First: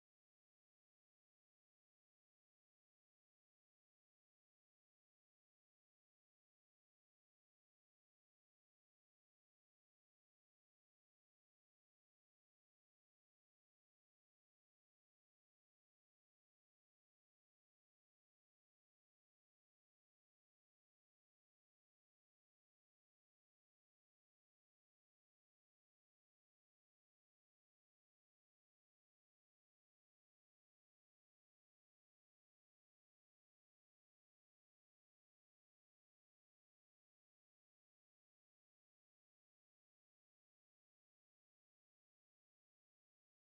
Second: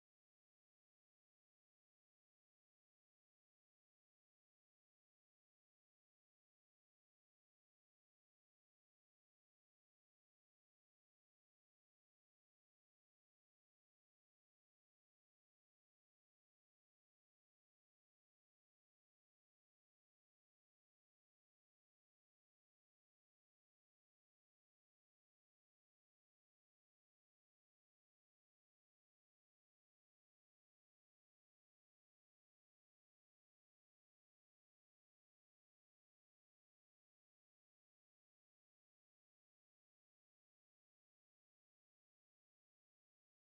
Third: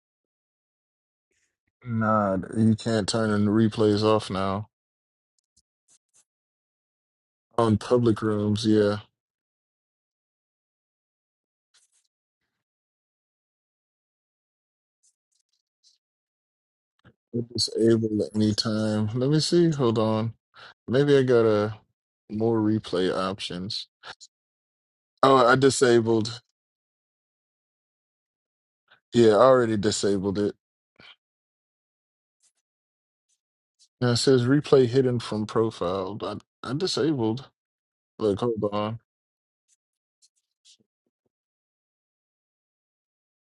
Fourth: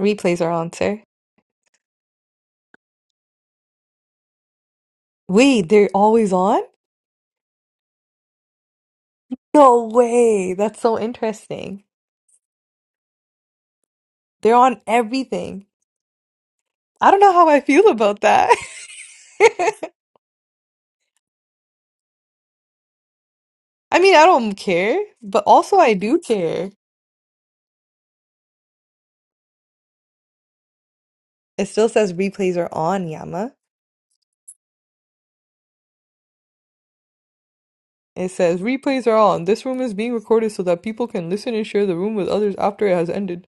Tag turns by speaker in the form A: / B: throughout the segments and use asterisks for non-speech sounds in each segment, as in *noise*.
A: Replays are on, sir.
B: Nah, you can't turn the replays off now.
A: Wait, they're always on?
B: On public rooms, yeah.
A: No way. That's so interesting. They're on everything. I don't know
B: I
A: how I feel about
B: disable at
A: that.
B: any time. Let me
A: *laughs*
B: see. Hold on. Maybe I got a more replay options.
A: I mean, I don't care,
B: Oh,
A: but
B: I
A: also I do
B: disabled.
A: care.
B: Yeah, I already disabled it.
A: It still says replays are on, Yama.
B: Now it says replay hidden from profile. I, I disabled.
A: It
B: Look,
A: says
B: hold on.
A: replays are on. This room is being recorded so that people can listen and share the room with others after it has ended.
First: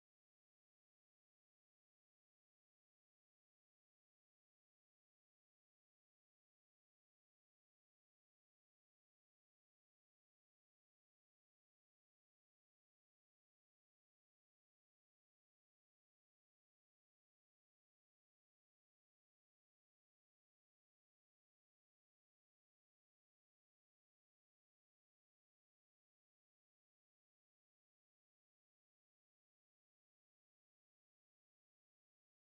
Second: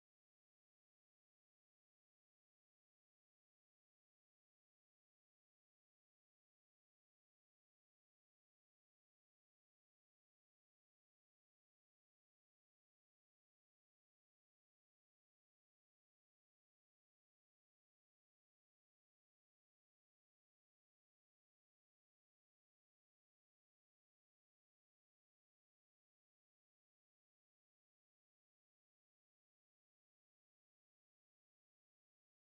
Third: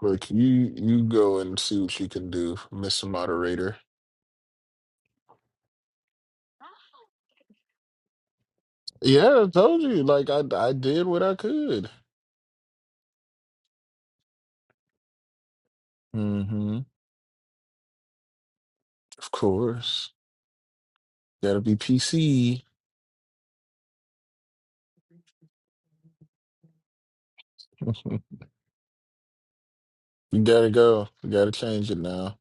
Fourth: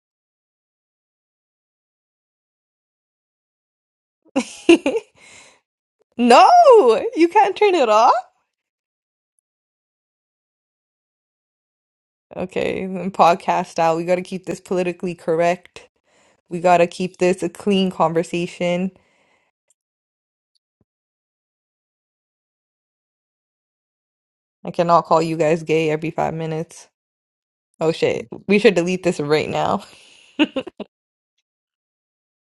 B: Look, you you go and see what you can do, Mr. Moderator.
A: *laughs* No, you can't turn it off.
B: Yeah, I told you. Like I I did what I could.
A: Okay, and podcast style. We got to keep this politically correct. We got
B: Mm-hmm.
A: to keep this a clean conversation.
B: Of course. Gotta be PC.
A: I cannot call you guys gay every five minutes. Oh
B: *laughs*
A: shit. We should delete this right now.
B: We gotta go. We gotta change it now.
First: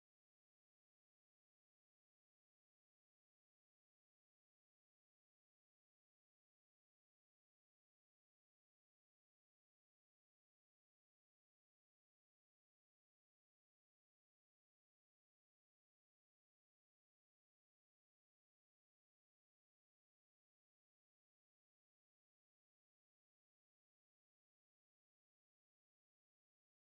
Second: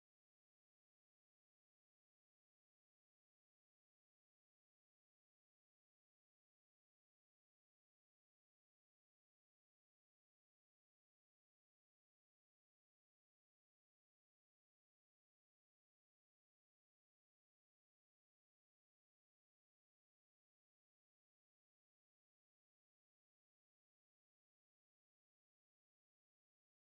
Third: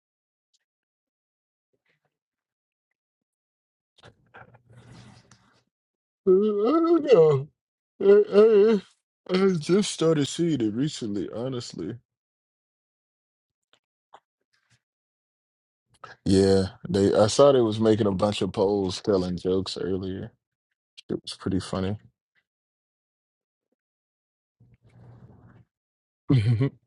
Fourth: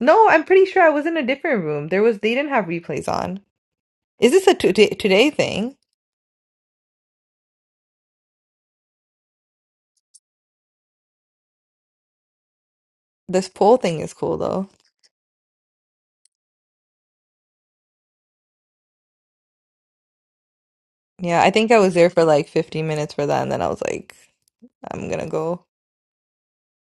A: No, I'm pretty sure I was in a different room. There was, they didn't have replays on. Is this a today, today thing?
B: Uh, I don't know. I, I, I just started seeing it recently, honestly.
A: This poll thing is cool though.
B: Yeah, they. I saw they was making a bunch of polls telling jokes earlier. It was
A: Yeah, I
B: pretty
A: think I was
B: funny.
A: there for like 15 minutes for that, and then I was like, I'm gonna go.
B: *laughs* Not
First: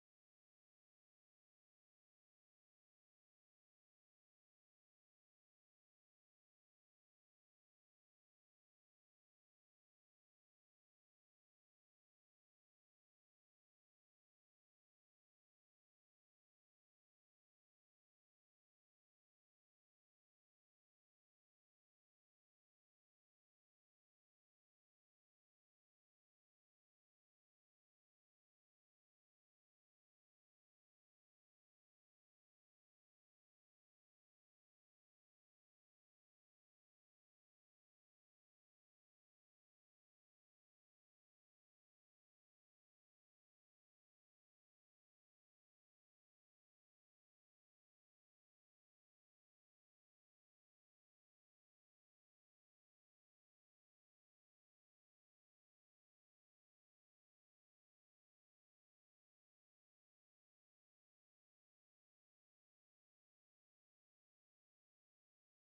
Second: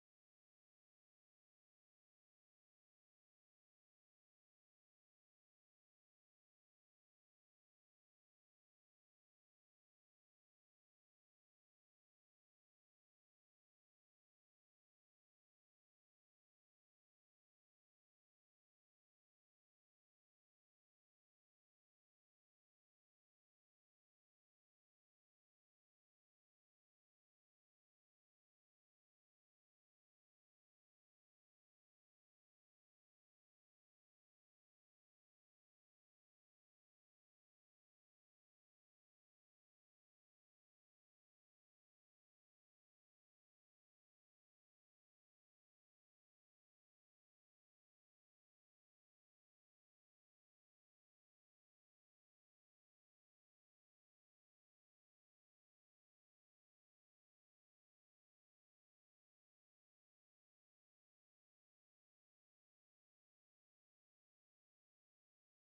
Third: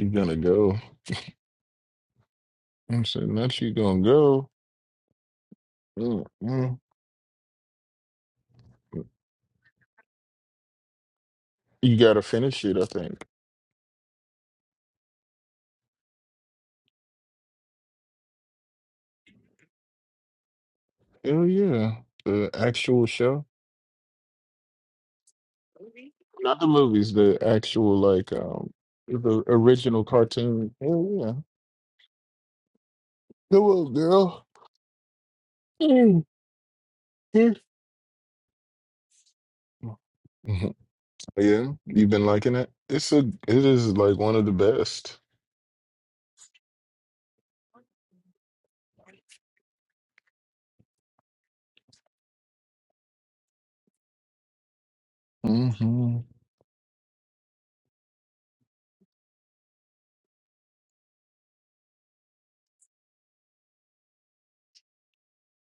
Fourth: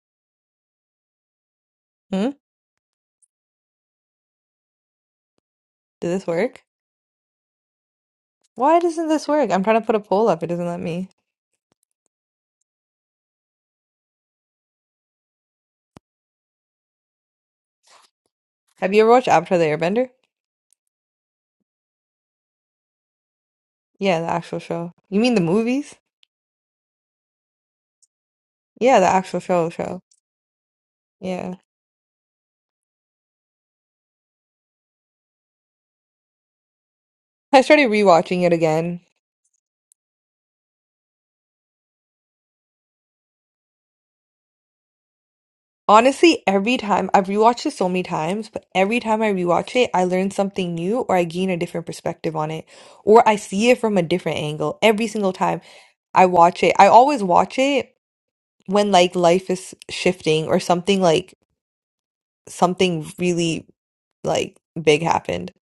B: you gonna go?
A: Hmm?
B: I'm saying, not you gonna go?
A: Did this work?
B: Mm-mm.
A: Why doesn't this work? I'm trying to put a poll up. It doesn't let me.
B: You gotta finish it, I think.
A: Have you ever watched Avatar the Airbender?
B: Oh yeah, the actual show.
A: Yeah, the actual show. You mean the movies?
B: Not the movies, the actual like um
A: Yeah, the actual
B: the
A: show show.
B: original cartoon. Oh yeah.
A: Yeah.
B: Go on, girl. *laughs* Mm, mm.
A: I started rewatching it again.
B: Mhm. Yeah, you've been liking it. It's a it is like one of the best.
A: Honestly, every time I've rewatched it so many times, but every time I rewatch it, I learn something new or I gain a different perspective on it, or I see it from a different angle. Every single time
B: hmm
A: I watch it, I always watch it when like life is shifting or something like something really like big happened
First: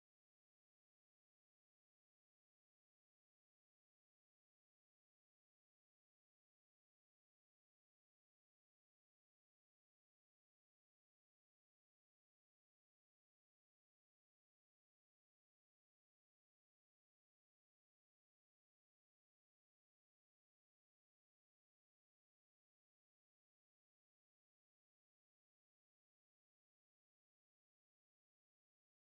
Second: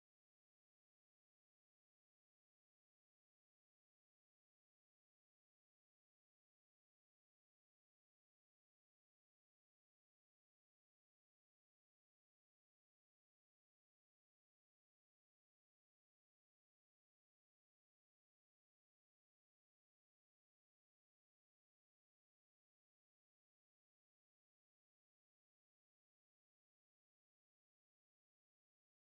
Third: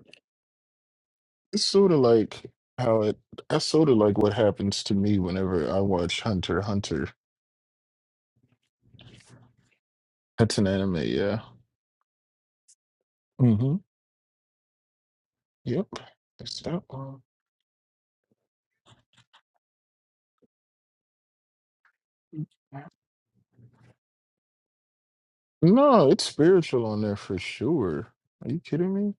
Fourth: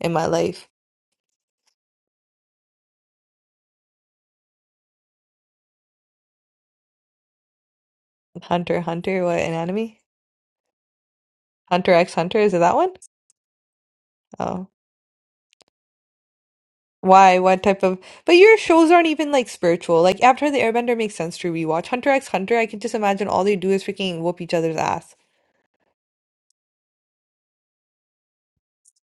A: in my life.
B: It's sort of like how it that's sort of like what happens to me whenever I watch Hunter x Hunter.
A: Hunter, x Hunter, what an anime?
B: That's an anime, yeah.
A: Hunter x Hunter, is it that one?
B: hmm
A: Oh.
B: Yep. It's that one.
A: Why? What type of? But your shows aren't even like spiritual. Like Avatar: The Airbender makes sense to rewatch. Hunter x Hunter, I can just imagine all they do is freaking whoop each other's ass.
B: No, it's spiritual on there for sure. Are you kidding me?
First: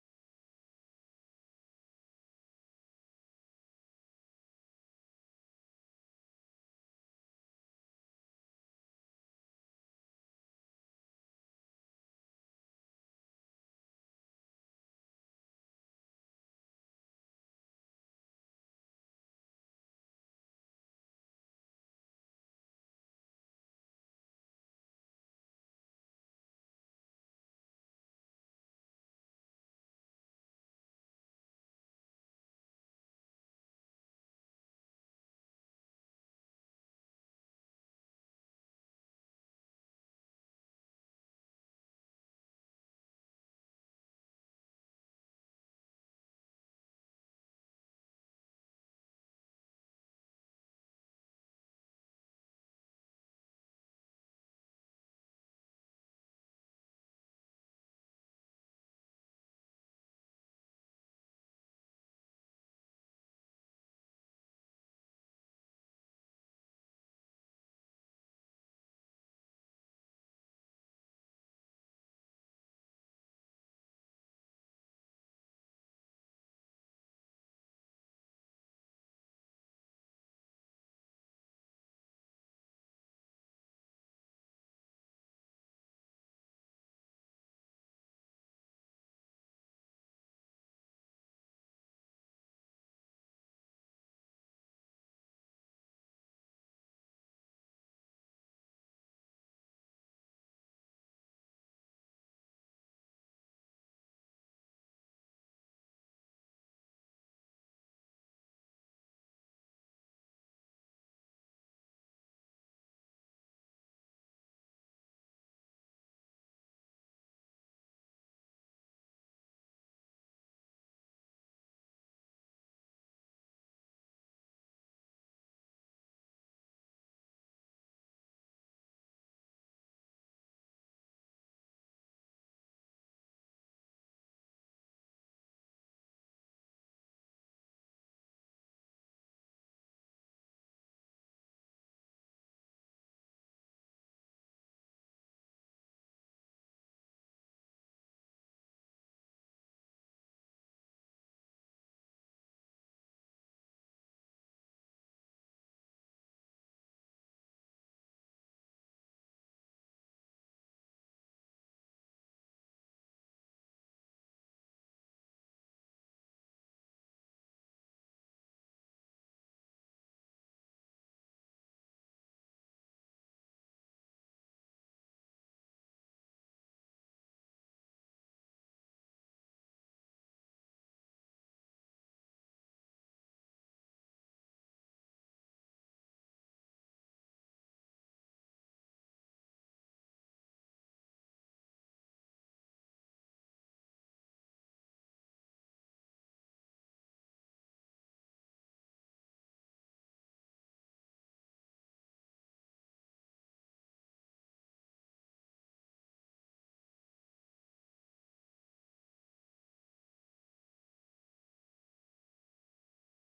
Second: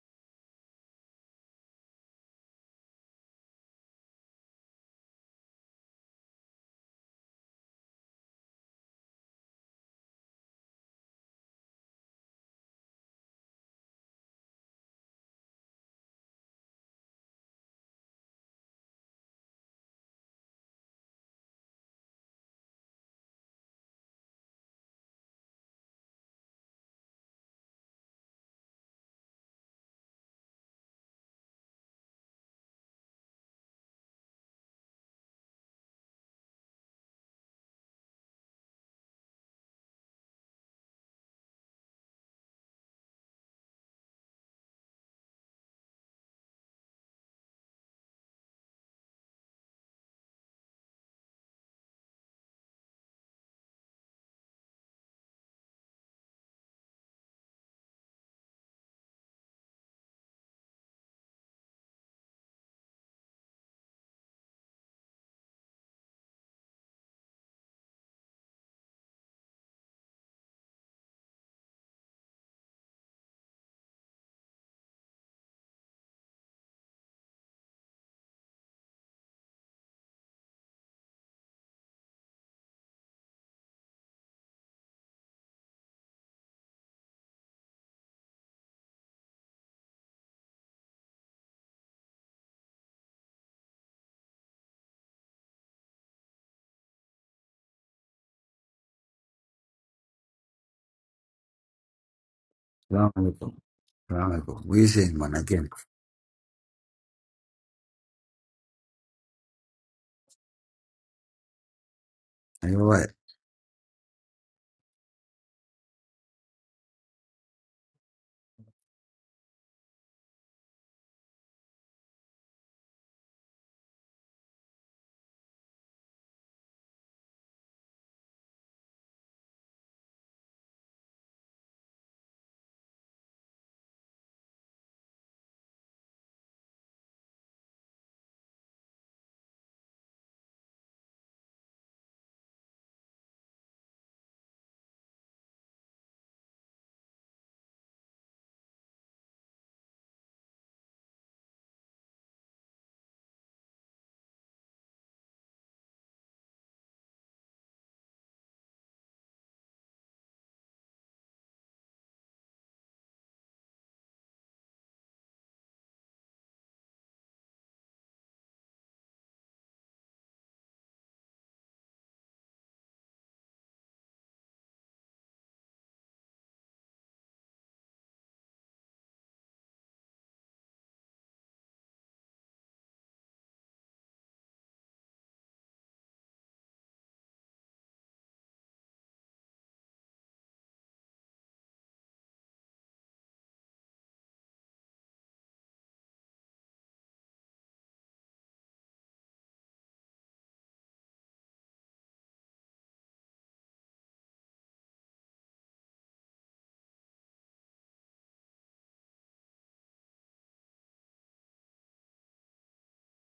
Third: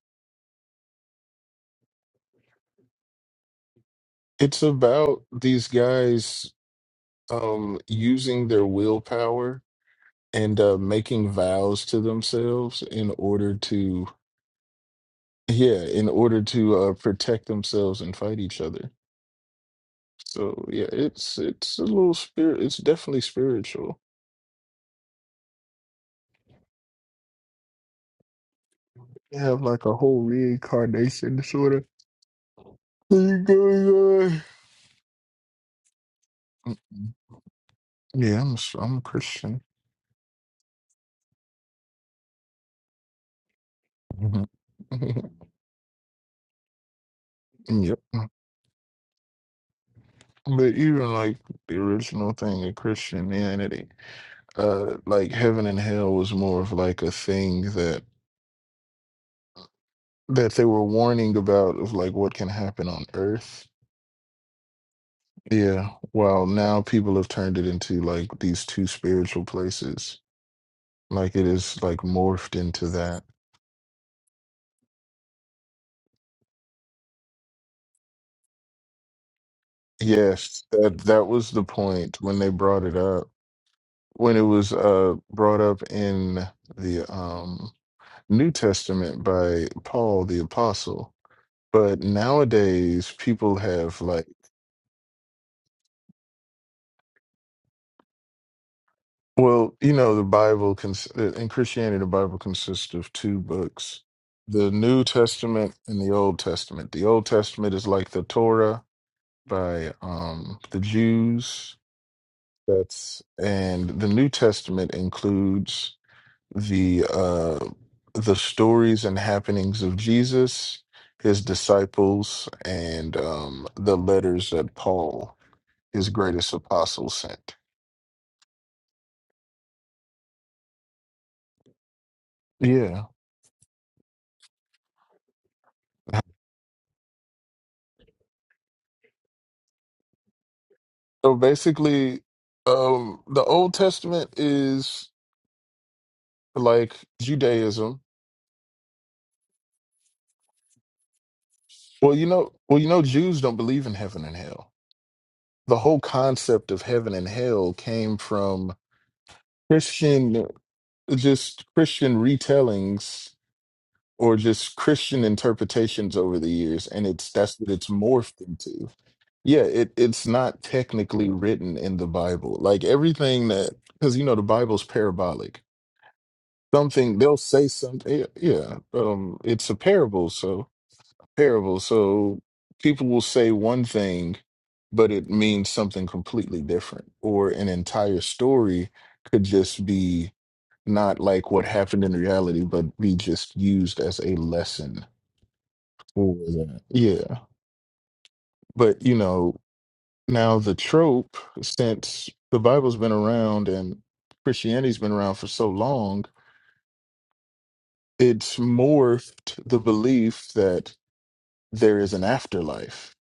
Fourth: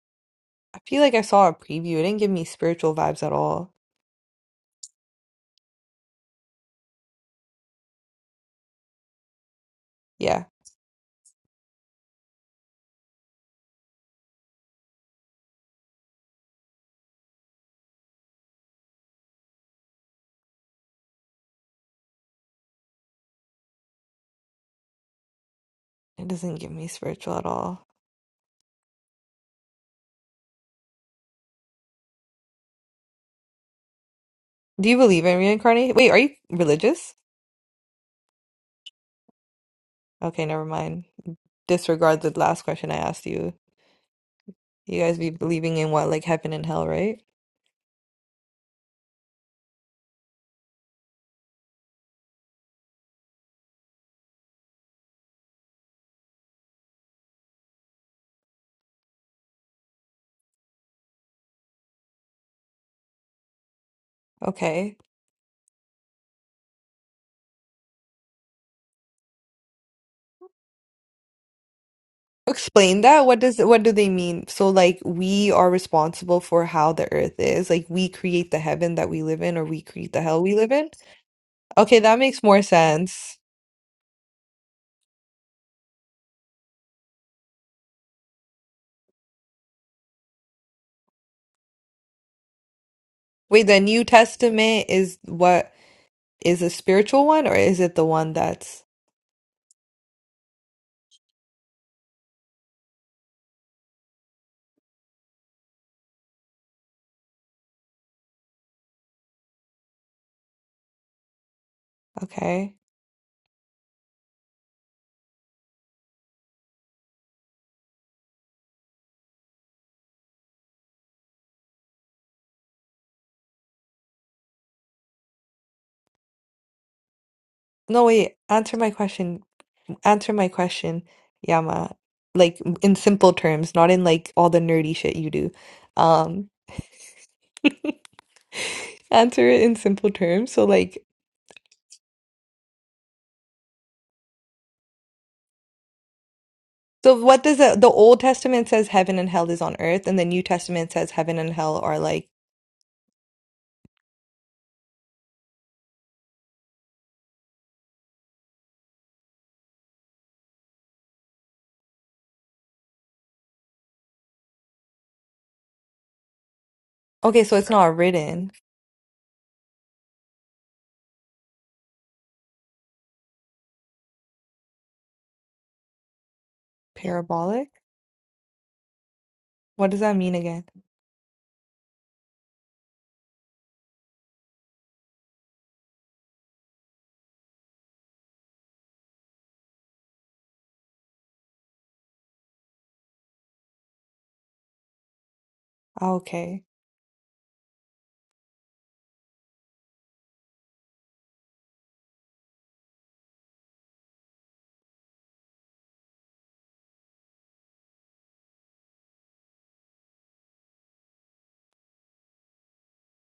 A: I feel like I saw a preview. It didn't give me spiritual vibes at all.
B: It's about these guys um, using their willpower
A: Yeah,
B: and uh, making vows to themselves in order to, yeah, in order to uh, protect themselves and fight each other. So yeah, it's it's a little spirit. It's definitely spiritual.
A: it doesn't give me spiritual at all.
B: They have like a whole reincarnation sort of thing going
A: Do you believe in reincarnation? Wait, are you
B: on.
A: religious?
B: Yeah, I'm a, s- I'm a Christian.
A: Okay, never mind. Disregard the last question I asked you.
B: Mhm.
A: You guys be
B: *laughs*
A: believing in what, like heaven and hell, right?
B: Yep. But even like the original thing of Christianity. uh like heaven and hell was more of like a thing that that they were warning about of like what can happen on earth
A: Okay.
B: yeah while now people have turned it into like these two spiritual places like it is like morphed into
A: Explain
B: that
A: that. What does what do they mean? So like we are responsible for how the earth is. Like we create the heaven that we live in or we create the hell we
B: yes
A: live in.
B: that that was the
A: Okay,
B: point
A: that
B: when
A: makes
B: they
A: more
B: brought it up
A: sense.
B: when it was uh brought up in the um new testament by paul the apostle but nowadays people
A: Wait, the
B: have
A: New
B: like
A: Testament is what is a spiritual one or is it the one that's
B: Well, you know, the Bible cons- uh, in Christianity, the Bible consists
C: Assalamu
B: of two
C: alaikum.
B: books
C: Assalamu alaikum.
B: the
C: We
B: New
C: say man again.
B: Testament and the Old Testament. The Old Testament is like the Torah by um, the Jews.
A: okay?
C: Anyway,
B: That's and the New Testament includes the uh, the stories and happenings of Jesus, his disciples, and um, the letters that Paul, his greatest apostle, sent.
A: No, wait, answer my question. Answer my question, Yama. Like in
B: Yeah,
A: simple terms, not in like all the nerdy shit you do. Um, answer it in simple terms. So like
B: So basically, um, the Old Testament is like
A: So what does the the
B: Judaism.
A: Old Testament says heaven and hell is on earth, and the New Testament says heaven and hell are
B: Well, you
A: like
B: know, well, you know, Jews don't believe in heaven and hell. The whole concept of heaven and hell came from Christian, just Christian retellings or just Christian interpretations over the years, and it's
A: okay, so
B: that's what
A: it's
B: it's
A: not
B: morphed
A: written.
B: into. Yeah, it it's not technically written in the Bible. Like everything that, because you know, the Bible's parabolic. something they'll say
A: Parabolic?
B: something yeah yeah, um it's a
A: What does that
B: parable
A: mean again?
B: so parable so people will say one thing but it means something completely different or an entire story could just be not like what happened in reality but be just used as a lesson
A: Oh,
B: for
A: okay.
B: that yeah but you know now the trope since the bible's been around and christianity's been around for so long it's morphed the belief that there is an afterlife.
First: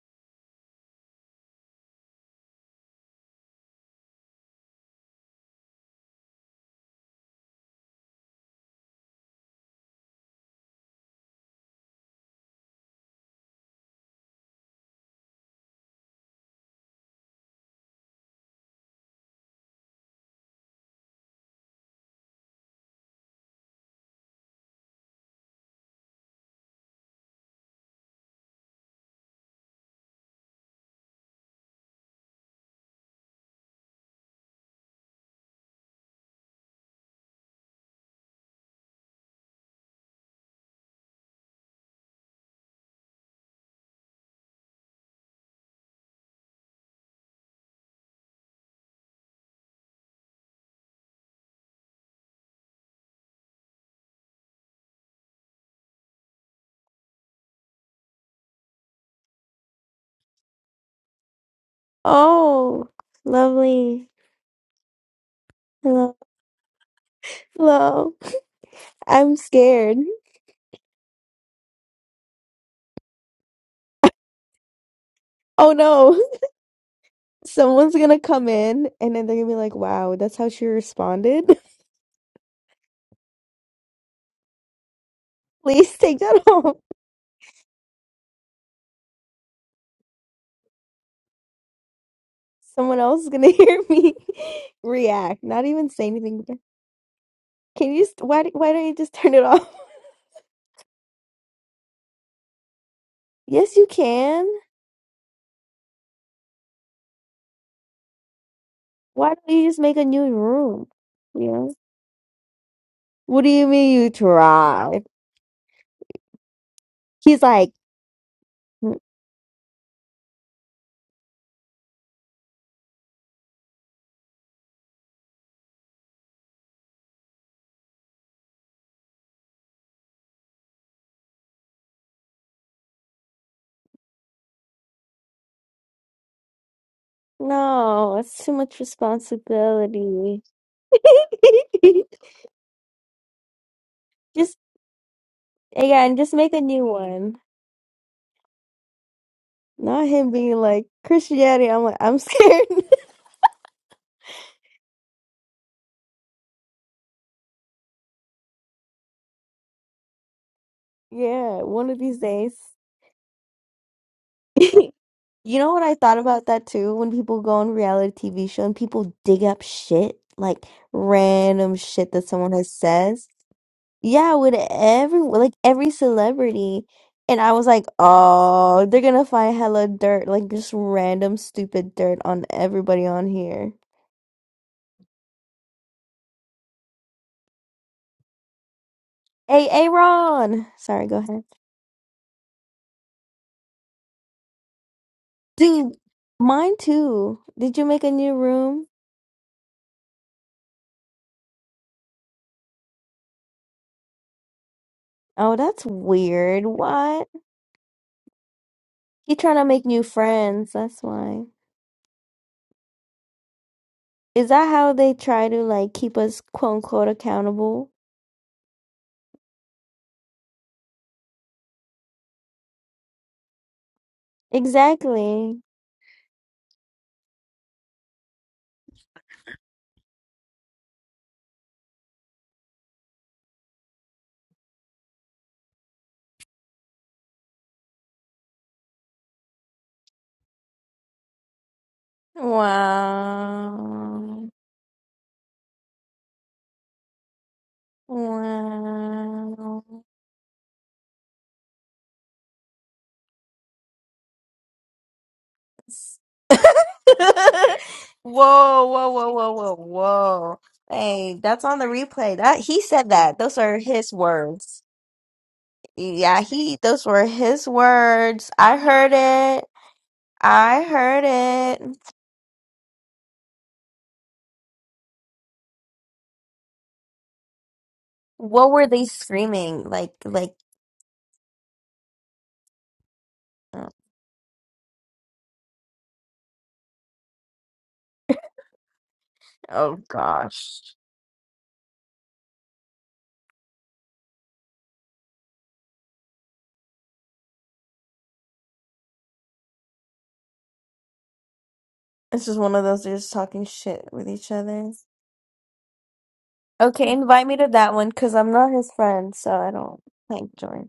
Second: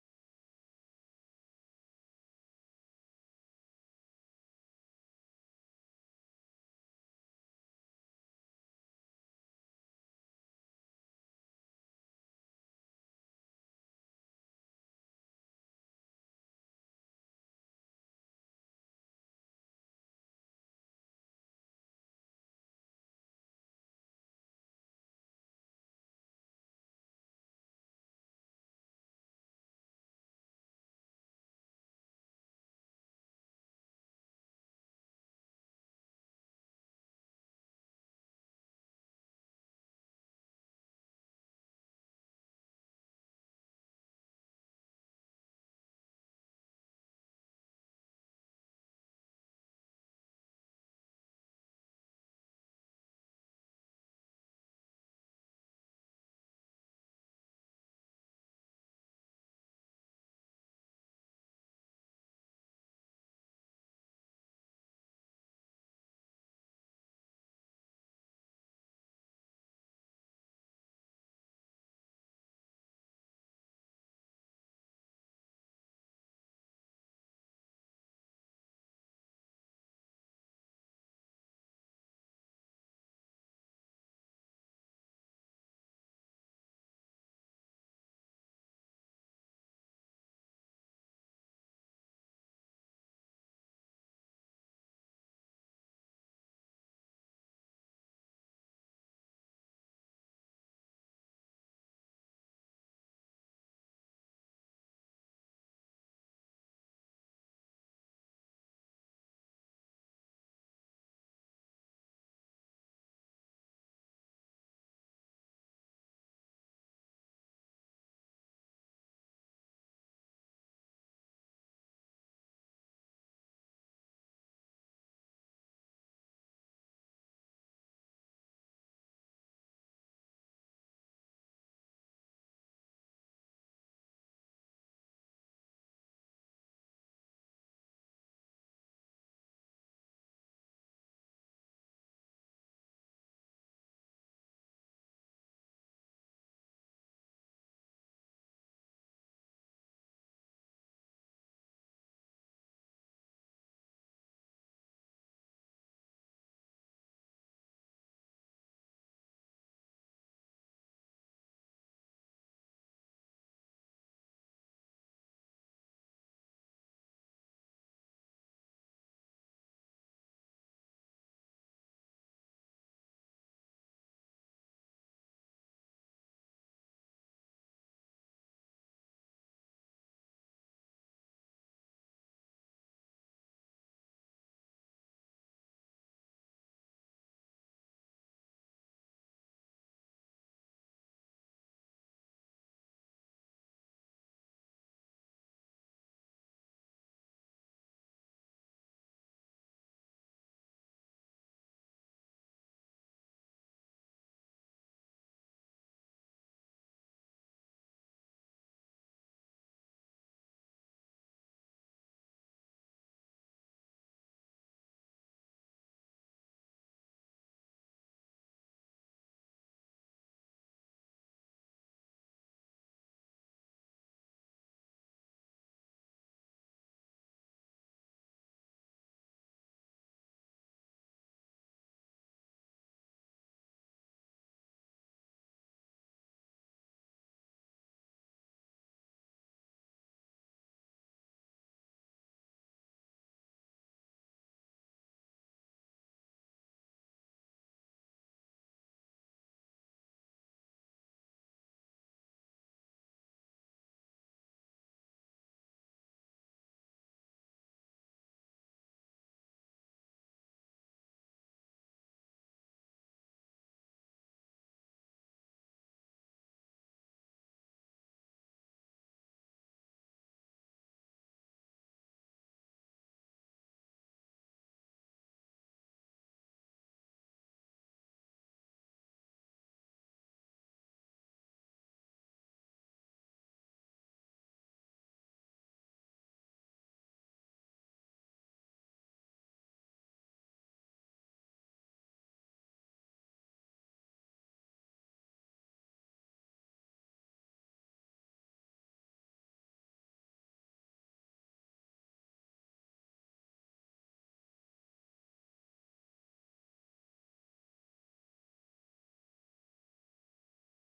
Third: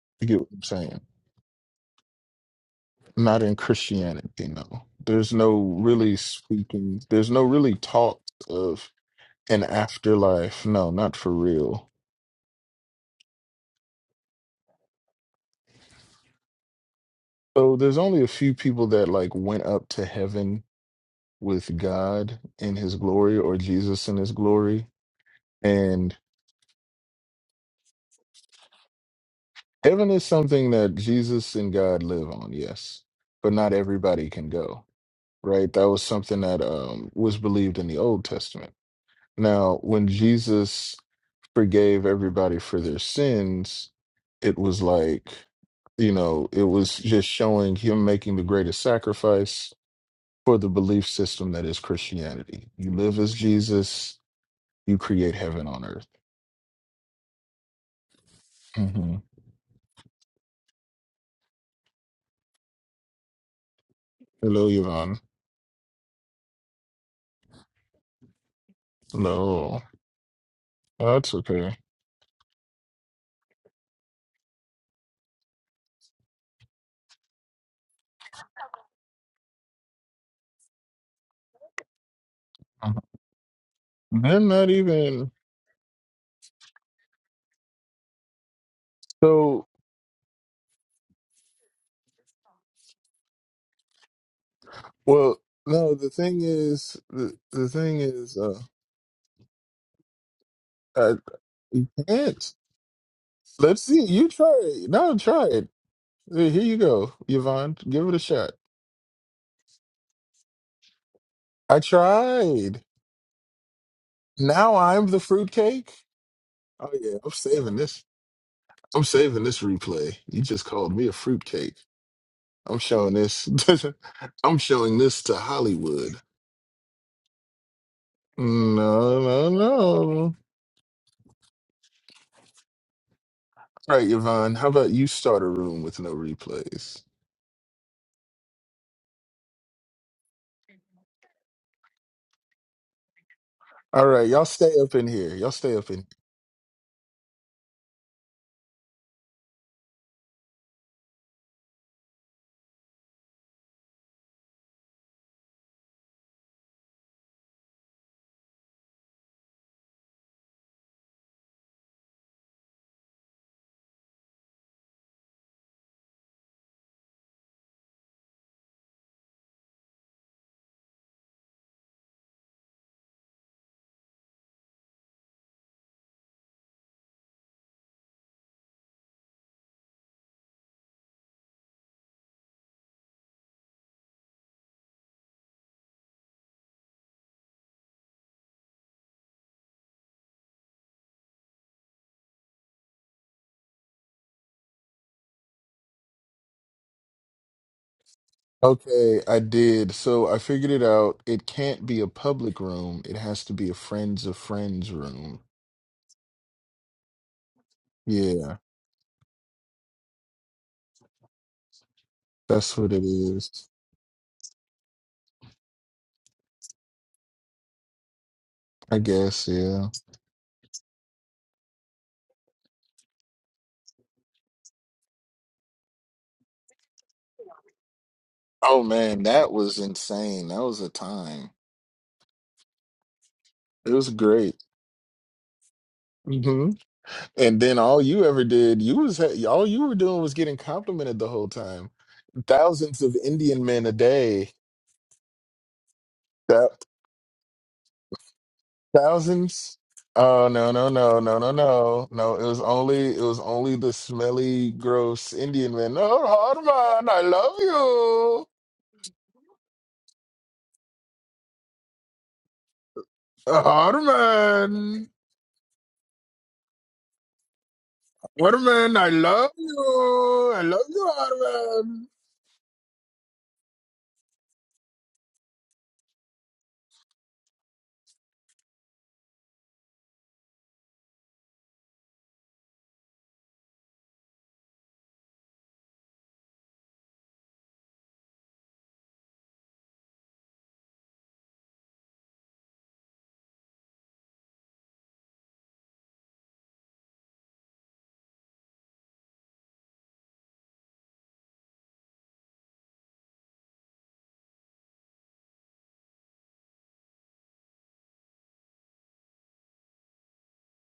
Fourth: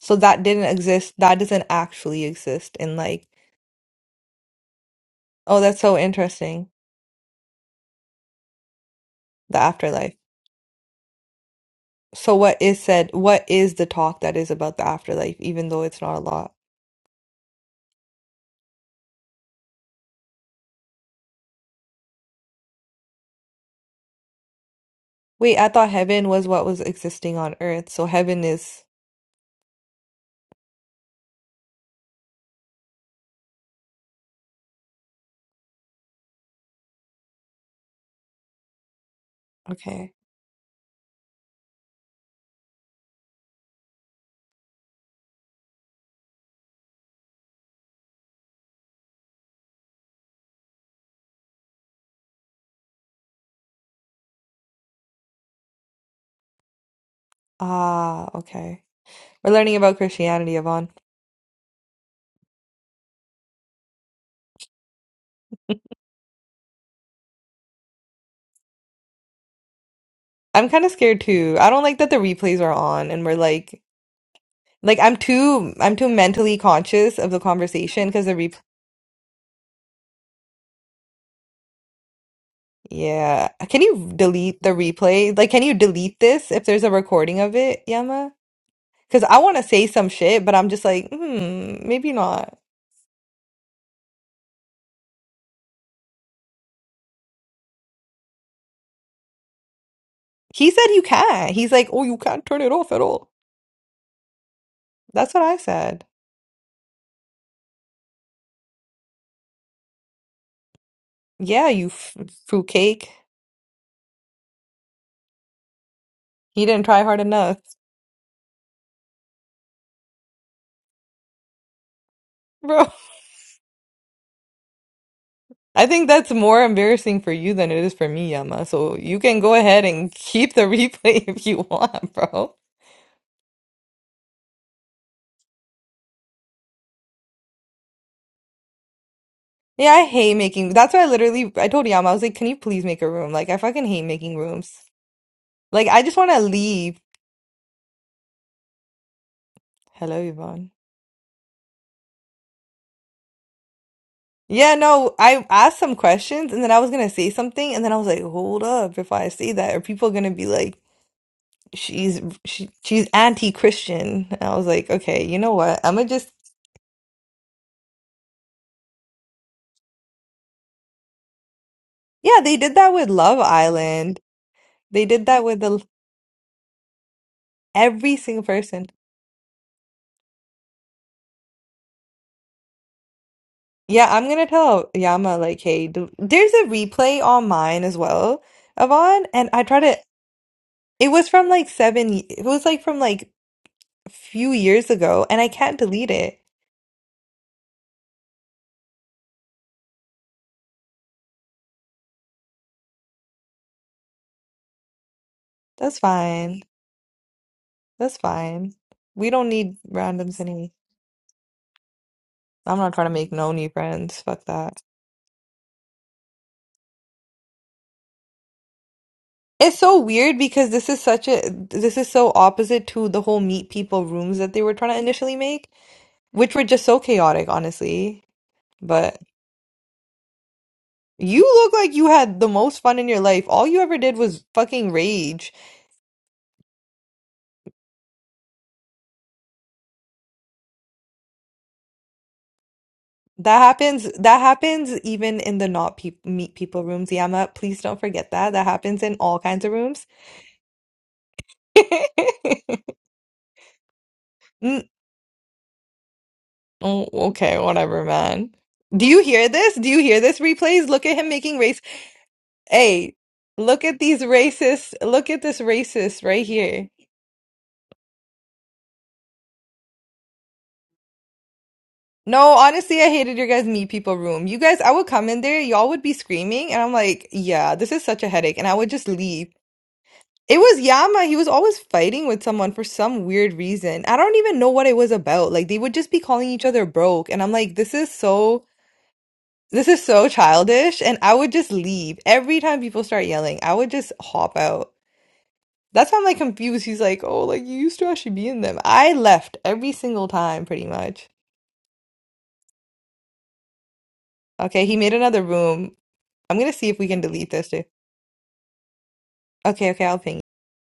A: So
B: You get
A: that
B: what
A: didn't
B: I'm saying?
A: exist. That doesn't actually exist in like
B: Not in Christianity, no. There's no
A: oh, that's so
B: really
A: interesting.
B: speaking, there's no really talk of
A: The
B: an
A: afterlife.
B: afterlife. No, not for real.
A: So what is said, what is the talk that is about the afterlife, even though it's not a lot?
B: So there's only a few people that like went up to heaven with God in his glory or Jesus in his glory.
A: Wait, I thought
B: And
A: heaven was what was existing on earth. So heaven is
B: heaven is something that Jesus and God live on, yes. But not everybody can go, right? That was something that um, was believed in the Old Testament. Now, when
A: okay.
B: Jesus forgave everybody for their sins, it was like, you know, it was just showing him making the greatest sacrifice for the belief system that is Christianity. You live as Jesus, you create heaven on earth.
A: Ah, okay.
B: hmm
A: We're learning about Christianity, Yvonne.
D: Oh, lovely.
B: Hello, Yvonne.
D: Hello. Hello. *laughs* I'm
B: Hello.
D: scared.
A: I'm kind of scared
B: That's
A: too. I
B: okay.
A: don't like that the replays are on and we're like like I'm
D: Oh
A: too I'm too
D: no.
A: mentally conscious of the
D: *laughs* Someone's
A: conversation
D: gonna
A: because the
D: come
A: replay
D: in and then they're gonna be like, wow, that's how she responded.
B: Mhm.
A: Yeah. Can you
B: They're
A: delete the
B: not even
A: replay? Like can
D: *laughs*
A: you
D: Please
A: delete
D: take that *laughs*
A: this if
D: off.
A: there's a recording of it, Yama? Because I want to
B: so.
A: say some shit, but I'm just like, hmm, maybe not.
D: Someone else is gonna *laughs* hear me
B: Well,
D: react, not even
B: no.
D: say
B: The thing
D: anything.
B: is, the, the
D: Can
B: thing
D: you just,
B: is,
D: why,
B: uh,
D: why don't you just turn it off? *laughs*
A: He said you
B: I,
A: can. He's like,
B: you
A: oh, you can't
B: can't.
A: turn it off at all.
D: Yes,
B: Let's
D: you
B: see. You
D: can.
B: try it. No,
A: That's what
B: try
A: I
B: it.
A: said.
B: Hey, Here you go, Yvonne. Give it a shot.
D: Why don't you just make a new room? Yeah.
A: Yeah,
B: I
A: you f-
B: tried.
A: fruitcake.
D: What do you mean you
B: Now
D: tried.
B: I'm the fruitcake.
A: He didn't
B: Oh
A: try
B: yeah,
A: hard
B: I'm
D: He's
A: enough,
D: like,
B: saving this. I'm saving this replay. You just called me a fruitcake.
A: *laughs*
B: I'm
A: bro.
B: showing this. *laughs* I'm showing this to
A: I think
B: Hollywood.
A: that's more embarrassing for you than it is for me, Yama. So you
B: No,
A: can
B: no,
A: go ahead
B: no.
A: and keep the replay *laughs* if you want, bro.
B: All right, Yvonne. How about you start a room with no replays?
D: no, it's too much
A: Yeah, I hate
D: responsibility.
A: making. That's why I literally I
D: *laughs*
A: told Yama I was like, "Can you please make a room?" Like I fucking hate
B: All right,
A: making
B: y'all
D: just
A: rooms.
B: stay up in here. Y'all stay
A: Like
B: up
A: I
D: yeah,
B: in
A: just
D: and
A: want
D: just
A: to
D: make a new
A: leave.
D: one. Not
A: Hello,
D: him being
A: Yvonne.
D: like Christianity. I'm like, I'm scared. *laughs*
A: Yeah, no, I asked some questions and then I was gonna say something and then I was like, "Hold up, if I say that, are people gonna be like,
D: yeah, one of these
A: she's
D: days.
A: she, she's anti-Christian?" And I
D: *laughs*
A: was like, "Okay, you know
D: You know
A: what?
D: what
A: I'm
D: I
A: gonna
D: thought
A: just
D: about that too? When people go on reality TV show and people dig up shit, like random shit that
A: yeah."
D: someone
A: They
D: has
A: did that with
D: says.
A: Love Island.
D: Yeah, with
A: They
D: every
A: did that
D: like
A: with the
D: every celebrity. And I was like,
A: Every single
D: oh,
A: person.
D: they're gonna find hella dirt, like just random stupid dirt on everybody on here.
A: Yeah, I'm gonna tell Yama like, hey, do, there's a replay on mine as well, Avon, and I
D: Hey,
A: tried to.
D: Aaron. Sorry,
A: It
D: go
A: was
D: ahead.
A: from like seven. y- It was like from like a few years ago, and I can't
D: Dude,
A: delete it.
D: mine too. Did you make a new room?
B: Okay, I did. So I figured it out. It can't be a public room. It has to be a friends of friends room.
D: Oh, that's
A: That's fine.
D: weird. What?
A: That's
B: Yeah,
A: fine. We
D: He
A: don't
D: trying to
A: need
D: make new
A: randoms
D: friends.
A: anyway.
D: That's why.
B: that's
A: I'm not
B: what it
A: trying to make no new
B: is.
A: friends. Fuck
D: Is that
A: that.
D: how they try to like keep us quote unquote accountable?
B: I guess,
A: It's
B: yeah.
A: so weird because this is such a this is so opposite to the whole meet people rooms that they were trying to initially
D: Exactly.
A: make, which were just so chaotic, honestly.
B: Oh
A: But.
B: man, that was insane. That was a
A: You
B: time.
A: look like you had the most fun in your life. All you
B: It
A: ever
B: was
A: did was
B: great.
A: fucking rage.
B: hmm And then all you ever did, you was all you were doing was getting complimented the whole time. Thousands of
A: That
B: Indian men a
A: happens. That
D: Wow.
B: day.
A: happens even in the not peop meet
B: That
A: people rooms, Yama. Please don't forget that. That happens in all kinds of
B: thousands.
D: Wow.
A: rooms.
B: Oh no no no no no no no! It was
A: *laughs*
B: only it was only the smelly,
A: Mm,
B: gross Indian men. No,
A: oh,
B: Harman,
D: *laughs*
B: I
A: okay, whatever,
B: love
A: man.
D: whoa,
A: Do
D: whoa,
A: you
D: whoa,
A: hear
D: whoa,
A: this?
D: whoa,
A: Do you hear this
D: whoa.
A: replays? Look at him
D: Hey,
A: making
D: that's on
A: race.
D: the replay. That he said
A: Hey,
D: that.
B: you,
D: Those are
A: look at
D: his
A: these
D: words.
A: racists.
B: Harman.
A: Look at this racist
D: Yeah,
A: right
D: he,
A: here.
D: those were his words. I
B: Waterman, I
D: heard
B: love
D: it.
B: you. I
D: I
B: love you,
D: heard it.
B: Waterman.
A: No, honestly, I hated your guys' meet people room. You guys, I would come in there, y'all would be screaming, and I'm like, yeah, this is such a headache, and
D: What
A: I
D: were
A: would
D: they
A: just leave.
D: screaming? Like, like,
A: It was Yama. He was always fighting with someone for some weird
D: oh
A: reason. I don't even know what it was about. Like they would just be calling each other broke, and I'm like, this is so, this
D: oh
A: is so
D: gosh.
A: childish, and I would just leave. Every time people start yelling, I would just hop out. That's why I'm like confused. He's like, oh, like you used to actually be in them. I left every single time, pretty much.
D: This is one of those they're just talking shit with each
A: Okay,
D: other.
A: he made another room. I'm gonna see if we
D: Okay,
A: can
D: invite
A: delete
D: me to
A: this too.
D: that one because I'm not his friend, so I
A: Okay,
D: don't
A: okay, I'll ping
D: like join.